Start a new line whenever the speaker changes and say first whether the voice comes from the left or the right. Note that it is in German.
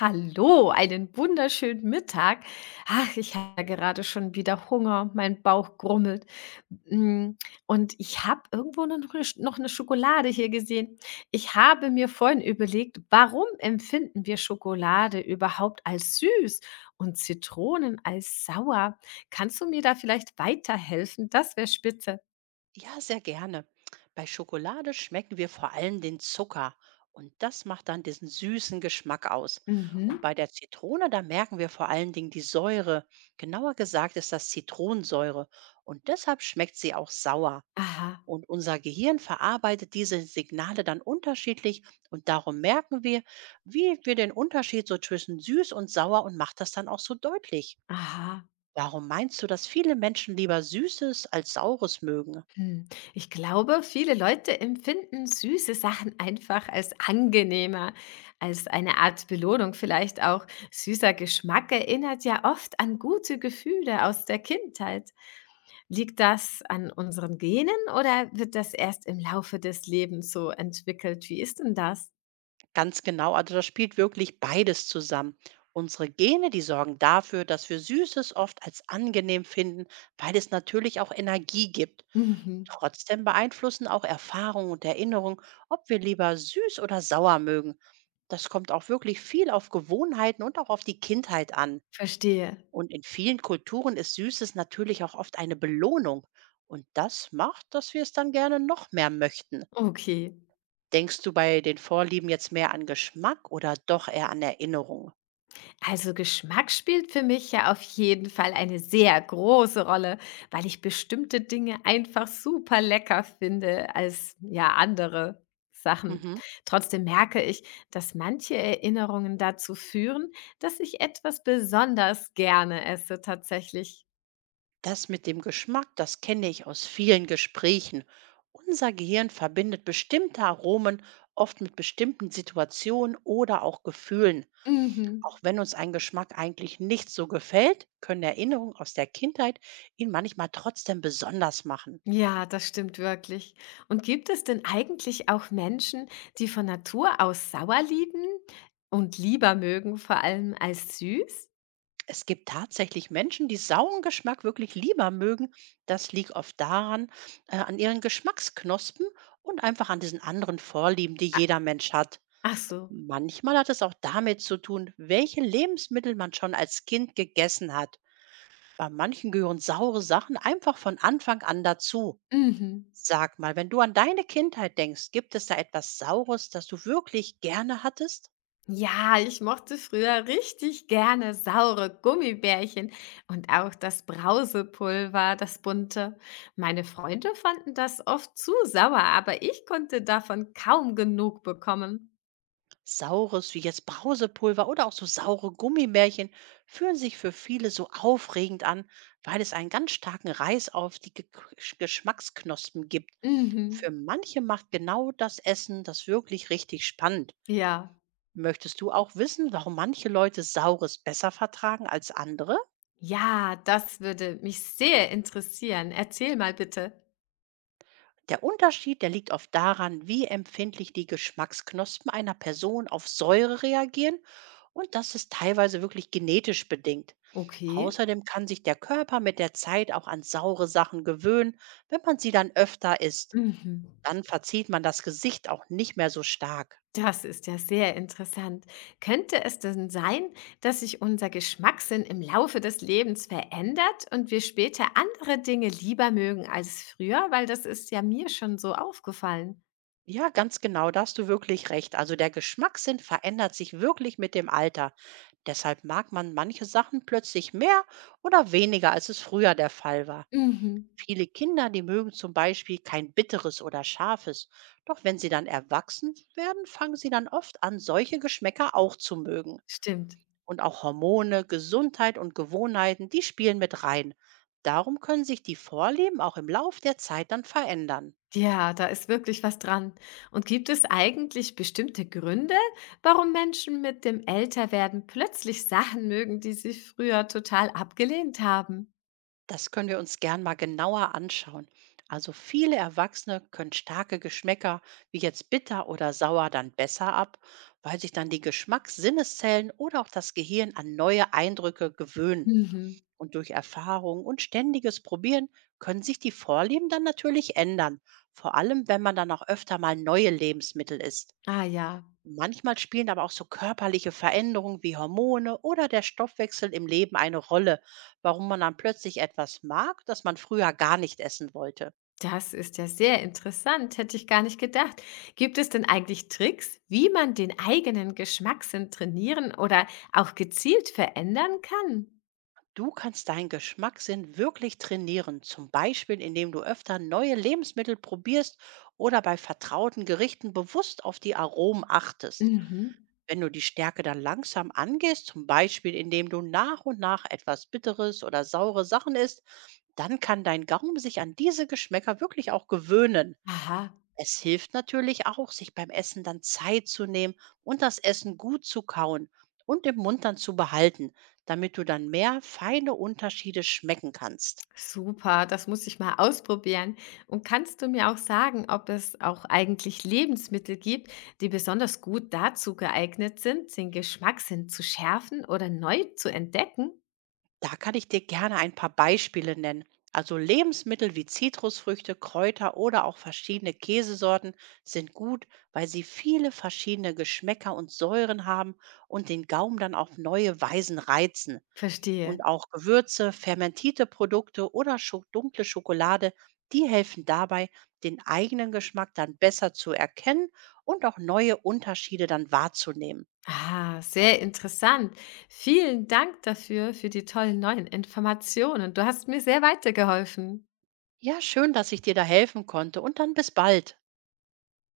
left: Hallo, einen wunderschönen Mittag. Ach, ich habe ja gerade schon wieder Hunger, mein Bauch grummelt. Mm, Und ich habe irgendwo noch eine Schokolade hier gesehen. Ich habe mir vorhin überlegt, warum empfinden wir Schokolade überhaupt als süß und Zitronen als sauer? Kannst du mir da vielleicht weiterhelfen? Das wäre spitze.
right: Ja, sehr gerne. Bei Schokolade schmecken wir vor allem den Zucker und das macht dann diesen süßen Geschmack aus. Und
left: Mhm.
right: bei der Zitrone, da merken wir vor allen Dingen die Säure. Genauer gesagt ist das Zitronensäure und deshalb schmeckt sie auch sauer.
left: Aha,
right: Und unser Gehirn verarbeitet diese Signale dann unterschiedlich und darum merken wir, wie wir den Unterschied so zwischen süß und sauer und macht das dann auch so deutlich.
left: aha.
right: Warum meinst du, dass viele Menschen lieber Süßes als Saures mögen?
left: Hm. Ich glaube, viele Leute empfinden süße Sachen einfach als angenehmer, als eine Art Belohnung vielleicht auch. Süßer Geschmack erinnert ja oft an gute Gefühle aus der Kindheit. Liegt das an unseren Genen oder wird das erst im Laufe des Lebens so entwickelt? Wie ist denn das?
right: Ganz genau, also das spielt wirklich beides zusammen. Unsere Gene, die sorgen dafür, dass wir Süßes oft als angenehm finden, weil es natürlich auch Energie gibt.
left: Mhm.
right: Trotzdem beeinflussen auch Erfahrung und Erinnerung, ob wir lieber süß oder sauer mögen. Das kommt auch wirklich viel auf Gewohnheiten und auch auf die Kindheit an.
left: Verstehe.
right: Und in vielen Kulturen ist Süßes natürlich auch oft eine Belohnung. Und das macht, dass wir es dann gerne noch mehr möchten.
left: Okay.
right: Denkst du bei den Vorlieben jetzt mehr an Geschmack oder doch eher an Erinnerung?
left: Also Geschmack spielt für mich ja auf jeden Fall eine sehr große Rolle, weil ich bestimmte Dinge einfach super lecker finde als ja andere Sachen.
right: Mhm.
left: Trotzdem merke ich, dass manche Erinnerungen dazu führen, dass ich etwas besonders gerne esse tatsächlich.
right: Das mit dem Geschmack, das kenne ich aus vielen Gesprächen. Unser Gehirn verbindet bestimmte Aromen oft mit bestimmten Situationen oder auch Gefühlen. Auch
left: Mhm.
right: wenn uns ein Geschmack eigentlich nicht so gefällt, können Erinnerungen aus der Kindheit ihn manchmal trotzdem besonders machen.
left: Ja, das stimmt wirklich. Und gibt es denn eigentlich auch Menschen, die von Natur aus sauer lieben und lieber mögen, vor allem als süß?
right: Es gibt tatsächlich Menschen, die sauren Geschmack wirklich lieber mögen. Das liegt oft daran, an ihren Geschmacksknospen und einfach an diesen anderen Vorlieben, die jeder Mensch hat.
left: Ach so.
right: Manchmal hat es auch damit zu tun, welche Lebensmittel man schon als Kind gegessen hat. Bei manchen gehören saure Sachen einfach von Anfang an dazu.
left: Mhm.
right: Sag mal, wenn du an deine Kindheit denkst, gibt es da etwas Saures, das du wirklich gerne hattest?
left: Ja, ich mochte früher richtig gerne saure Gummibärchen und auch das Brausepulver, das bunte. Meine Freunde fanden das oft zu sauer, aber ich konnte davon kaum genug bekommen.
right: Saures wie jetzt Brausepulver oder auch so saure Gummibärchen fühlen sich für viele so aufregend an, weil es einen ganz starken Reiz auf die Ge Geschmacksknospen gibt.
left: Mhm.
right: Für manche macht genau das Essen das wirklich richtig spannend.
left: Ja,
right: Möchtest du auch wissen, warum manche Leute Saures besser vertragen als andere?
left: ja, das würde mich sehr interessieren. Erzähl mal bitte.
right: Der Unterschied, der liegt oft daran, wie empfindlich die Geschmacksknospen einer Person auf Säure reagieren und das ist teilweise wirklich genetisch bedingt.
left: Okay.
right: Außerdem kann sich der Körper mit der Zeit auch an saure Sachen gewöhnen, wenn man sie dann öfter isst.
left: Mhm.
right: Dann verzieht man das Gesicht auch nicht mehr so stark.
left: Das ist ja sehr interessant. Könnte es denn sein, dass sich unser Geschmackssinn im Laufe des Lebens verändert und wir später andere Dinge lieber mögen als früher? Weil das ist ja mir schon so aufgefallen.
right: Ja, ganz genau, da hast du wirklich recht. Also der Geschmackssinn verändert sich wirklich mit dem Alter. Deshalb mag man manche Sachen plötzlich mehr oder weniger, als es früher der Fall war.
left: Mhm.
right: Viele Kinder, die mögen zum Beispiel kein bitteres oder scharfes. Doch wenn sie dann erwachsen werden, fangen sie dann oft an, solche Geschmäcker auch zu mögen.
left: Stimmt.
right: Und auch Hormone, Gesundheit und Gewohnheiten, die spielen mit rein. Darum können sich die Vorlieben auch im Lauf der Zeit dann verändern.
left: Ja, da ist wirklich was dran. Und gibt es eigentlich bestimmte Gründe, warum Menschen mit dem Älterwerden plötzlich Sachen mögen, die sie früher total abgelehnt haben?
right: Das können wir uns gern mal genauer anschauen. Also viele Erwachsene können starke Geschmäcker wie jetzt bitter oder sauer dann besser ab, weil sich dann die Geschmackssinneszellen oder auch das Gehirn an neue Eindrücke gewöhnen.
left: Mhm.
right: Und durch Erfahrung und ständiges Probieren können sich die Vorlieben dann natürlich ändern, vor allem wenn man dann auch öfter mal neue Lebensmittel isst.
left: Ah ja.
right: Manchmal spielen aber auch so körperliche Veränderungen wie Hormone oder der Stoffwechsel im Leben eine Rolle, warum man dann plötzlich etwas mag, das man früher gar nicht essen wollte.
left: Das ist ja sehr interessant, hätte ich gar nicht gedacht. Gibt es denn eigentlich Tricks, wie man den eigenen Geschmackssinn trainieren oder auch gezielt verändern kann?
right: Du kannst deinen Geschmackssinn wirklich trainieren, zum Beispiel indem du öfter neue Lebensmittel probierst oder bei vertrauten Gerichten bewusst auf die Aromen achtest.
left: Mhm.
right: Wenn du die Stärke dann langsam angehst, zum Beispiel indem du nach und nach etwas Bitteres oder saure Sachen isst, dann kann dein Gaumen sich an diese Geschmäcker wirklich auch gewöhnen.
left: Aha,
right: Es hilft natürlich auch, sich beim Essen dann Zeit zu nehmen und das Essen gut zu kauen und im Mund dann zu behalten, damit du dann mehr feine Unterschiede schmecken kannst.
left: super, das muss ich mal ausprobieren. Und kannst du mir auch sagen, ob es auch eigentlich Lebensmittel gibt, die besonders gut dazu geeignet sind, den Geschmackssinn zu schärfen oder neu zu entdecken?
right: Da kann ich dir gerne ein paar Beispiele nennen. Also Lebensmittel wie Zitrusfrüchte, Kräuter oder auch verschiedene Käsesorten sind gut, weil sie viele verschiedene Geschmäcker und Säuren haben und den Gaumen dann auf neue Weisen reizen.
left: Verstehe.
right: Und auch Gewürze, fermentierte Produkte oder scho dunkle Schokolade, die helfen dabei, den eigenen Geschmack dann besser zu erkennen und auch neue Unterschiede dann wahrzunehmen.
left: Ah, sehr interessant. Vielen Dank dafür, für die tollen neuen Informationen. Du hast mir sehr weitergeholfen.
right: Ja, schön, dass ich dir da helfen konnte und dann bis bald.